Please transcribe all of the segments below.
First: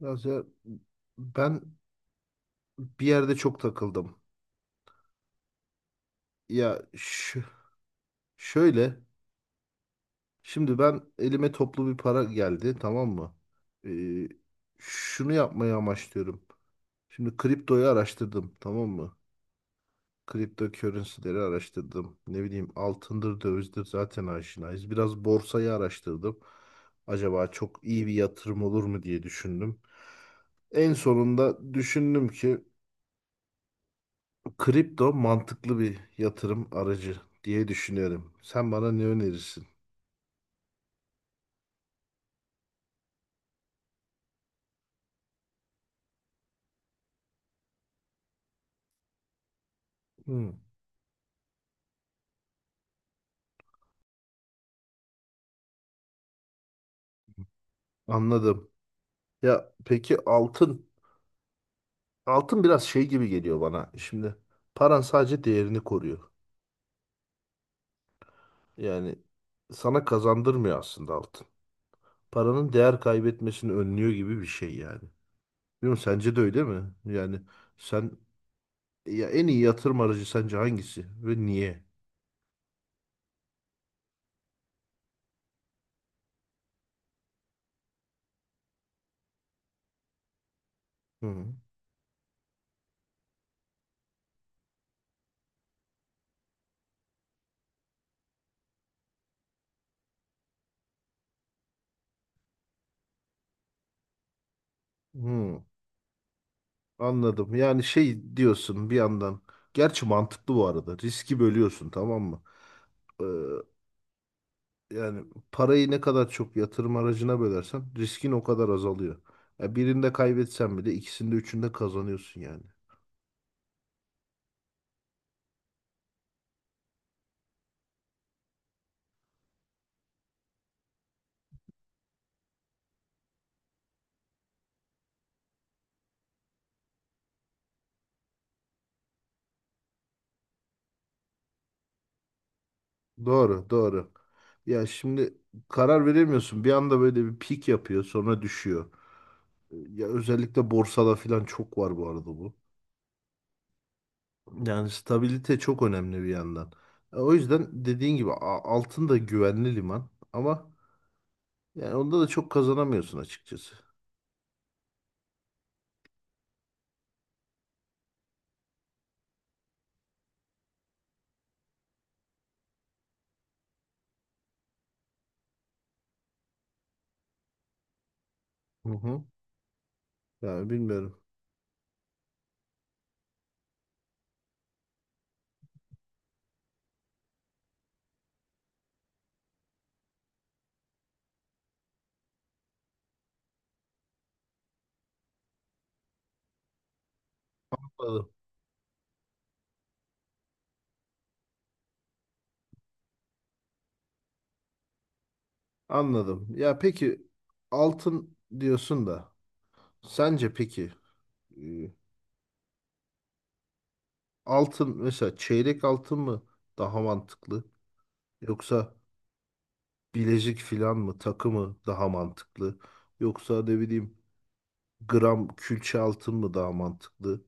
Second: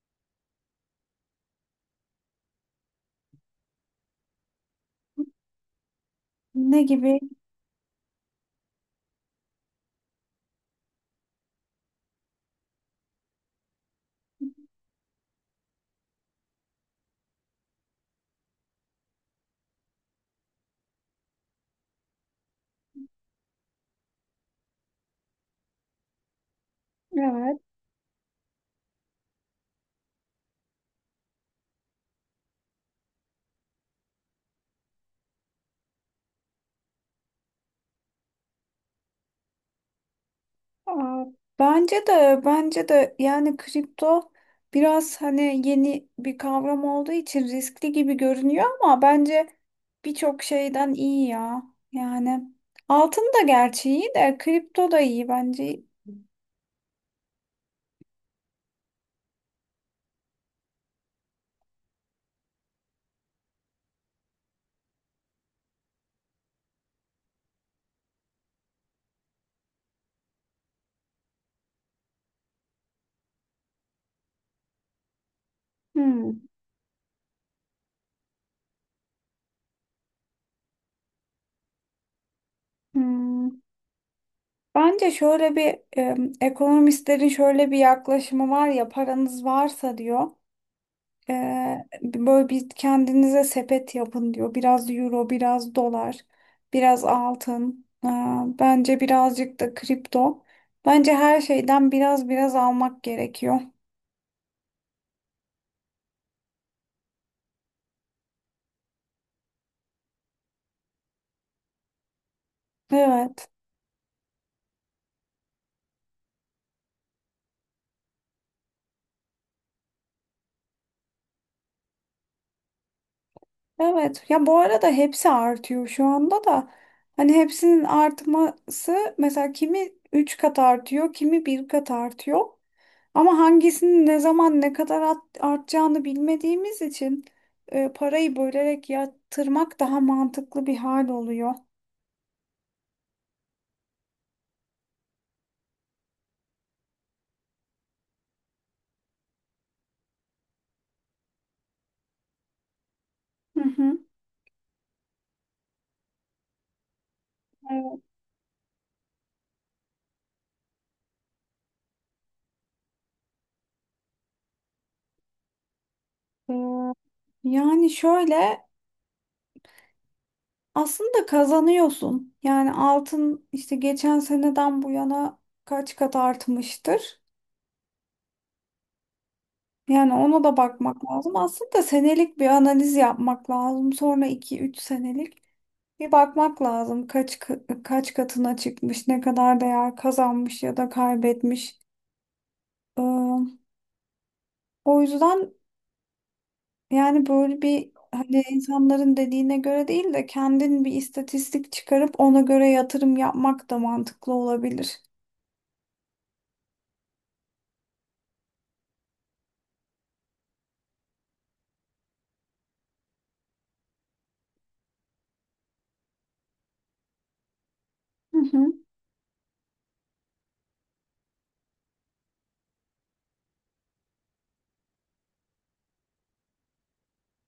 Mesela ben bir yerde çok takıldım. Ne Ya gibi? şu, şöyle. Şimdi ben elime toplu bir para geldi, tamam mı? Ee, şunu yapmayı amaçlıyorum. Şimdi kriptoyu araştırdım, tamam mı? Kripto currency'leri araştırdım. Ne bileyim altındır dövizdir zaten aşinayız. Biraz borsayı araştırdım. Acaba Evet. çok iyi bir yatırım olur mu diye düşündüm. En sonunda düşündüm ki kripto mantıklı bir yatırım aracı diye düşünüyorum. Sen bana ne önerirsin? Aa, bence de yani kripto biraz hani yeni bir kavram olduğu için riskli gibi görünüyor ama bence birçok Hmm, şeyden iyi ya. Yani altın da gerçi iyi de kripto da iyi bence. anladım. Ya peki altın? Altın biraz şey gibi geliyor bana. Şimdi paran sadece değerini koruyor. Yani sana kazandırmıyor aslında altın. Paranın değer kaybetmesini önlüyor gibi bir şey yani. Bilmiyorum, sence de Hmm, öyle mi? Yani sen, ya en iyi yatırım aracı sence hangisi ve niye? hmm. Bence şöyle bir ekonomistlerin şöyle bir yaklaşımı var ya paranız varsa diyor. Hı. Böyle bir kendinize sepet yapın diyor. Biraz euro, biraz dolar, biraz altın. Bence birazcık da kripto. Bence her şeyden biraz biraz almak gerekiyor. Hı. Anladım. Yani şey diyorsun bir yandan. Gerçi mantıklı bu arada. Riski bölüyorsun, tamam mı? Ee, Evet. yani parayı ne kadar çok yatırım aracına bölersen riskin o kadar azalıyor. Ya birinde kaybetsen bile ikisinde üçünde kazanıyorsun yani. Evet. Ya bu arada hepsi artıyor şu anda da. Hani hepsinin artması mesela kimi 3 kat artıyor, kimi bir kat artıyor. Ama hangisinin ne zaman ne kadar artacağını bilmediğimiz için parayı bölerek yatırmak daha mantıklı bir hal oluyor. Doğru, doğru. Ya şimdi karar veremiyorsun. Bir anda böyle bir pik yapıyor, sonra düşüyor. Ya özellikle borsada falan çok var bu arada bu. Hı hı. Yani stabilite çok önemli bir yandan. O yüzden Evet. dediğin gibi altın da güvenli liman ama yani onda da çok kazanamıyorsun açıkçası. Ee, Yani şöyle aslında kazanıyorsun. Yani altın işte geçen seneden bu yana kaç kat artmıştır. Hı hı. Yani ona da Yani bakmak bilmiyorum. lazım. Aslında senelik bir analiz yapmak lazım. Sonra 2-3 senelik. Bir bakmak lazım kaç kaç katına çıkmış, ne kadar değer kazanmış ya da kaybetmiş. Ee, O yüzden yani böyle bir Anladım. hani insanların dediğine göre değil de kendin bir istatistik çıkarıp ona göre yatırım yapmak da mantıklı olabilir. Anladım. Ya peki altın diyorsun da sence peki e, altın mesela çeyrek altın mı daha mantıklı Hı hı. yoksa bilezik filan mı, takı mı daha mantıklı yoksa ne bileyim gram külçe altın mı daha mantıklı?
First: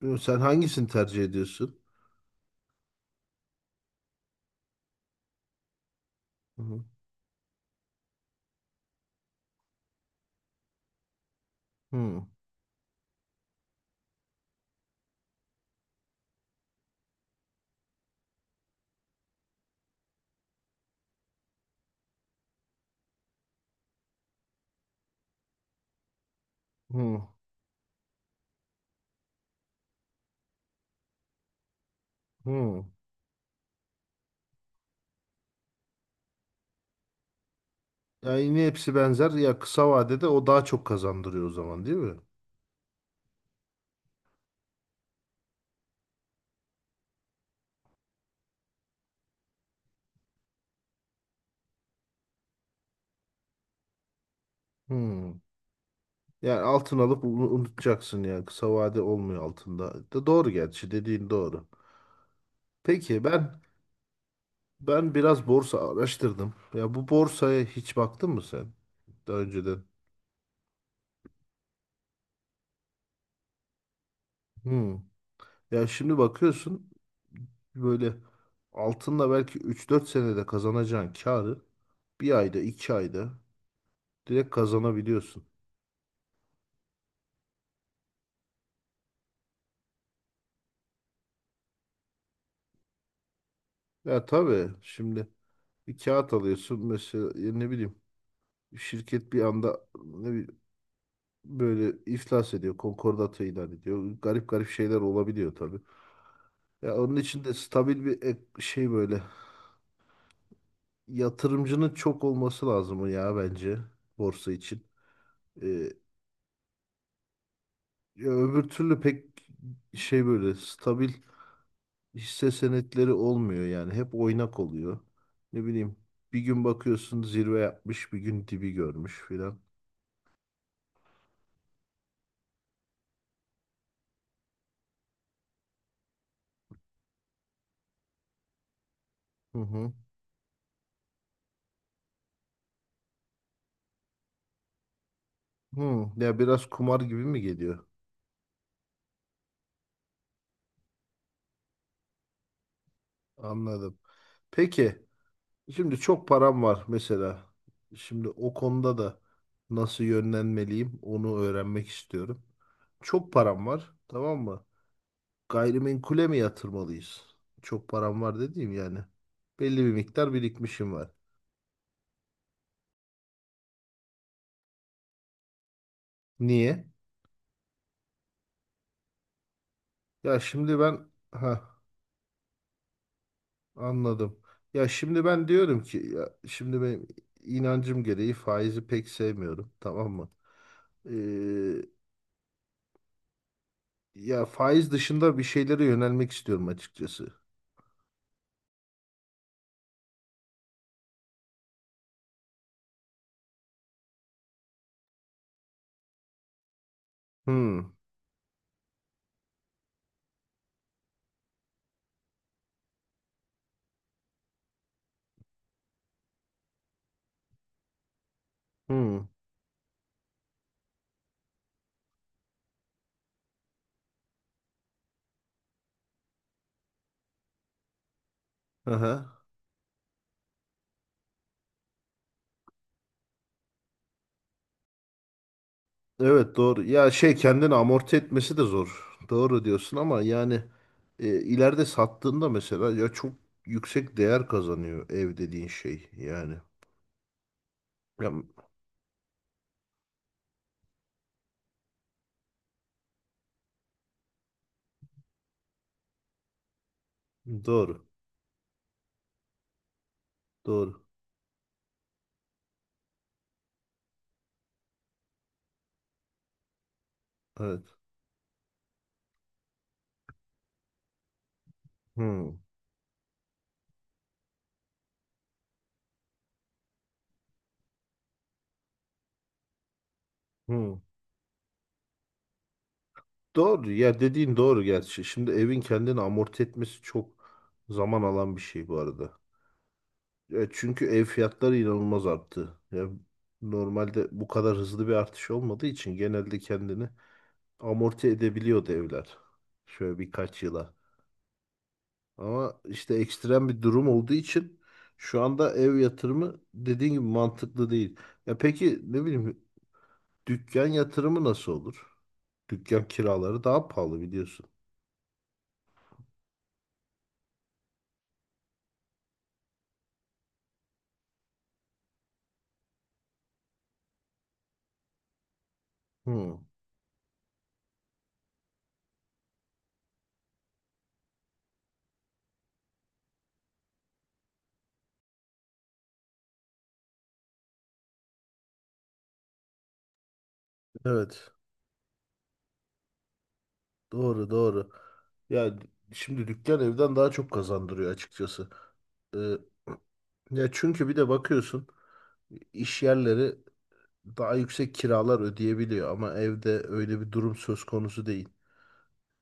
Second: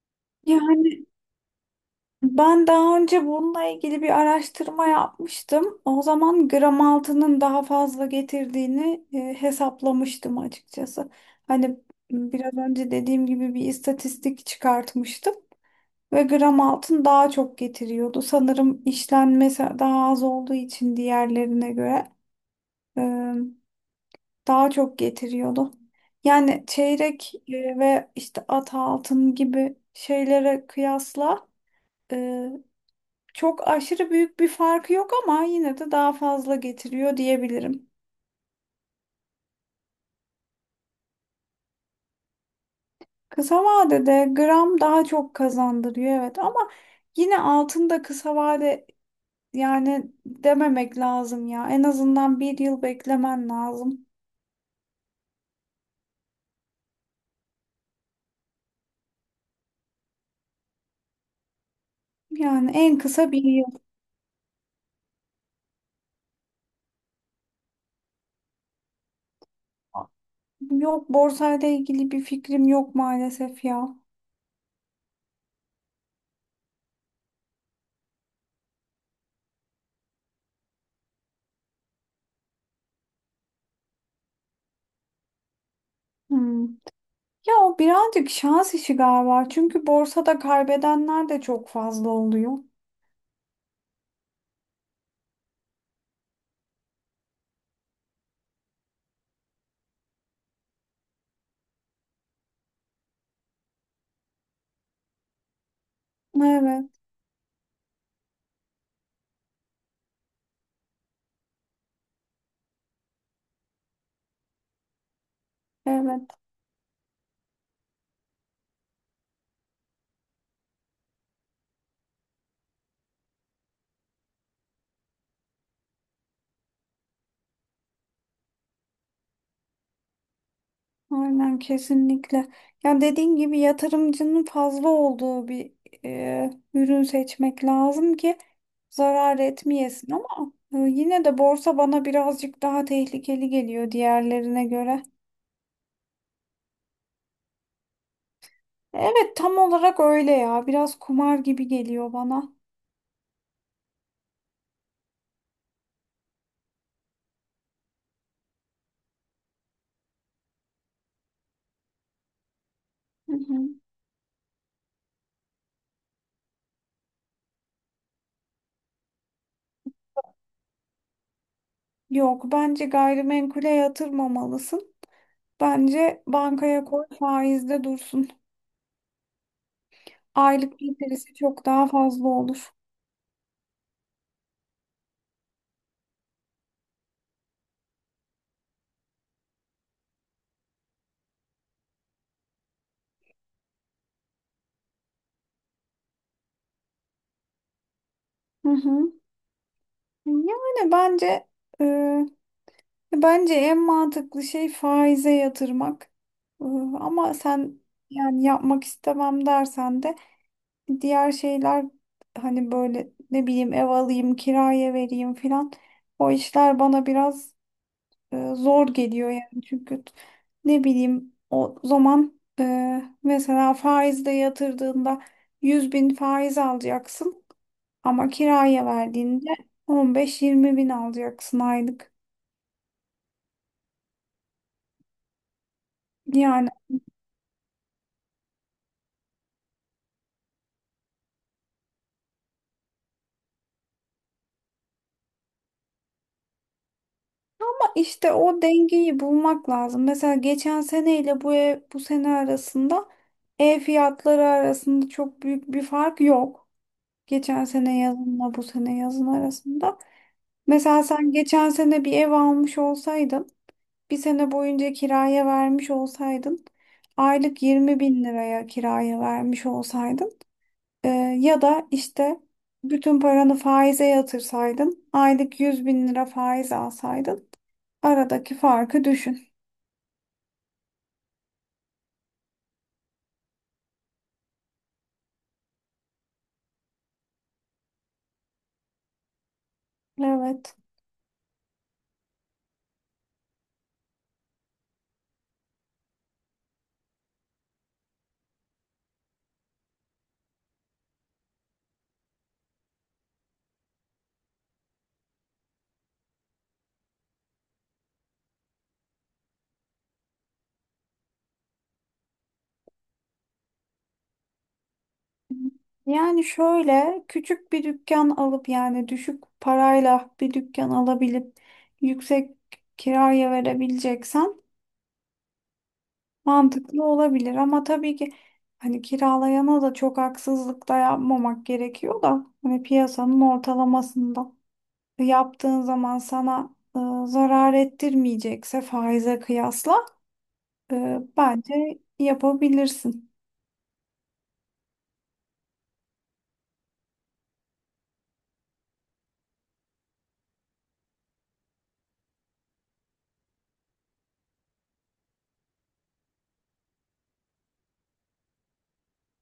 Bilmiyorum, sen hangisini Yani tercih ediyorsun? ben daha önce bununla ilgili bir araştırma yapmıştım. O zaman gram Hı altının daha fazla getirdiğini hesaplamıştım açıkçası. Hani hı, biraz önce dediğim gibi bir istatistik çıkartmıştım ve gram altın daha çok getiriyordu. Sanırım işlenmesi daha az olduğu için diğerlerine göre e, daha çok getiriyordu. Yani hı çeyrek ve işte at altın gibi şeylere kıyasla hı. çok aşırı büyük bir farkı yok ama yine de daha fazla getiriyor diyebilirim. Yani yine hepsi benzer. Ya kısa vadede o daha çok kazandırıyor o zaman, değil mi? Kısa vadede gram daha çok kazandırıyor evet ama yine altında kısa vade yani dememek lazım ya. En azından bir yıl beklemen lazım. Hmm. Yani altın alıp unutacaksın yani kısa vade olmuyor altında, da doğru gerçi, dediğin doğru. Yani en Peki kısa bir ben yıl. ben biraz borsa araştırdım. Ya bu borsaya hiç baktın mı sen daha önceden? Yok borsayla ilgili bir fikrim yok maalesef ya. Hmm. Ya şimdi bakıyorsun böyle altınla belki 3-4 senede kazanacağın karı bir ayda 2 ayda direkt kazanabiliyorsun. Hmm. Ya o birazcık şans işi galiba. Çünkü borsada kaybedenler de çok fazla oluyor. Ya tabii şimdi bir kağıt alıyorsun mesela, ya ne bileyim şirket bir anda, ne bileyim, böyle iflas ediyor, konkordato ilan ediyor. Garip garip şeyler olabiliyor tabii. Evet, Ya onun için de stabil bir şey, böyle yatırımcının çok olması lazım ya bence borsa için. evet. Ya öbür türlü pek şey, böyle stabil hisse senetleri olmuyor yani. Hep oynak oluyor. Ne bileyim bir gün bakıyorsun zirve yapmış, bir gün dibi görmüş filan. Aynen kesinlikle. Ya dediğin gibi yatırımcının fazla olduğu bir ürün seçmek lazım ki zarar Hı hı. etmeyesin ama yine de borsa bana birazcık daha tehlikeli geliyor diğerlerine göre. Hı. Ya biraz kumar gibi mi geliyor? Evet tam olarak öyle ya. Biraz kumar gibi geliyor bana. Anladım. Peki şimdi çok param var mesela. Şimdi o konuda da nasıl yönlenmeliyim onu öğrenmek istiyorum. Çok Hı param hı. var, tamam mı? Gayrimenkule mi yatırmalıyız? Çok param var dediğim yani. Belli bir miktar birikmişim var. Yok bence gayrimenkule yatırmamalısın. Bence bankaya Niye? koy faizde dursun. Ya şimdi Aylık ben, getirisi çok ha, daha fazla olur. anladım. Ya şimdi ben diyorum ki ya şimdi benim inancım gereği faizi pek sevmiyorum, tamam mı? Ee, ya faiz dışında bir şeylere yönelmek istiyorum açıkçası. Hı hı. Yani e, Bence en mantıklı şey faize yatırmak. Ee, Ama sen Hmm. yani yapmak istemem dersen de diğer şeyler hani böyle ne bileyim ev alayım, kiraya vereyim filan. O işler bana biraz zor Hmm. geliyor yani çünkü ne bileyim o zaman mesela faizde yatırdığında 100 bin faiz alacaksın ama kiraya Aha. verdiğinde 15-20 bin alacaksın aylık. Evet, Yani doğru. Ya şey, kendini amorti etmesi de zor. Doğru diyorsun ama yani ileride sattığında mesela ya çok yüksek değer kazanıyor ev dediğin şey yani. Ya, İşte o dengeyi bulmak lazım. Mesela geçen seneyle bu bu sene arasında ev fiyatları arasında çok büyük bir fark yok. Geçen sene doğru. yazınla bu sene yazın arasında. Mesela Doğru. sen geçen sene bir ev almış olsaydın, bir sene boyunca kiraya vermiş olsaydın, aylık Evet. 20 bin liraya kiraya vermiş olsaydın e, ya da işte Hmm, bütün paranı faize yatırsaydın, aylık 100 bin lira faiz alsaydın, aradaki farkı düşün. hmm. Doğru. Ya dediğin doğru gerçi. Şimdi evin kendini amorti etmesi çok zaman alan bir şey bu arada. Ya Evet. çünkü ev fiyatları inanılmaz arttı. Ya normalde bu kadar hızlı bir artış olmadığı için genelde kendini amorti edebiliyordu evler. Şöyle birkaç yıla. Ama işte ekstrem bir durum olduğu için şu anda ev yatırımı dediğin gibi mantıklı değil. Ya peki ne bileyim dükkan yatırımı nasıl olur? Dükkan kiraları daha pahalı biliyorsun. Yani şöyle küçük bir dükkan alıp yani düşük parayla bir dükkan alabilip yüksek kiraya verebileceksen Hmm, mantıklı olabilir. Ama tabii ki hani kiralayana da çok haksızlık da yapmamak gerekiyor da hani piyasanın ortalamasında yaptığın zaman sana zarar ettirmeyecekse faize kıyasla evet. bence yapabilirsin. Doğru, doğru. Ya şimdi dükkan evden daha çok kazandırıyor açıkçası. Ee, ya çünkü bir de bakıyorsun iş yerleri daha yüksek kiralar ödeyebiliyor ama evde öyle bir durum söz konusu değil.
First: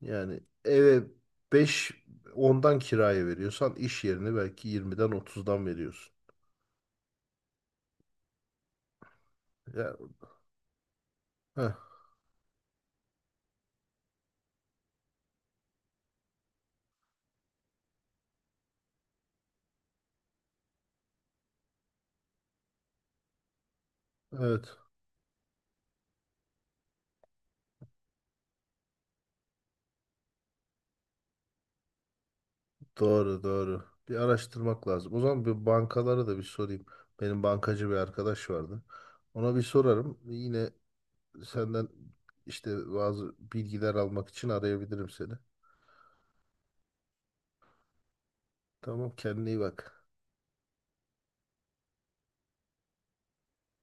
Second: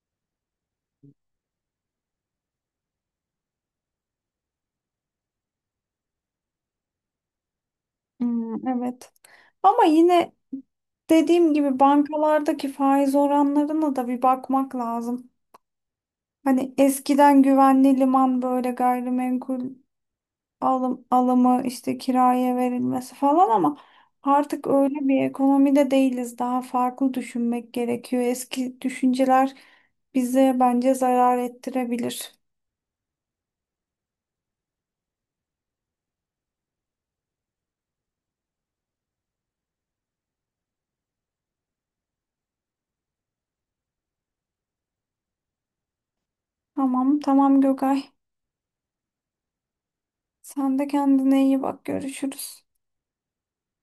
Yani eve 5 10'dan kiraya veriyorsan iş yerine belki 20'den 30'dan veriyorsun. Hmm, evet. Ama Ya, yine dediğim heh, gibi bankalardaki faiz oranlarına da bir bakmak lazım. Hani eskiden güvenli liman böyle gayrimenkul alımı işte kiraya verilmesi falan ama evet, artık öyle bir ekonomide değiliz. Daha farklı düşünmek gerekiyor. Eski düşünceler bize bence zarar ettirebilir. doğru doğru. Bir araştırmak lazım. O zaman bir bankalara da bir sorayım. Benim bankacı bir arkadaş vardı. Ona bir sorarım. Yine senden işte bazı bilgiler almak için arayabilirim seni. Tamam, tamam Gökay. Tamam, kendine iyi bak. Sen de kendine iyi bak. Görüşürüz.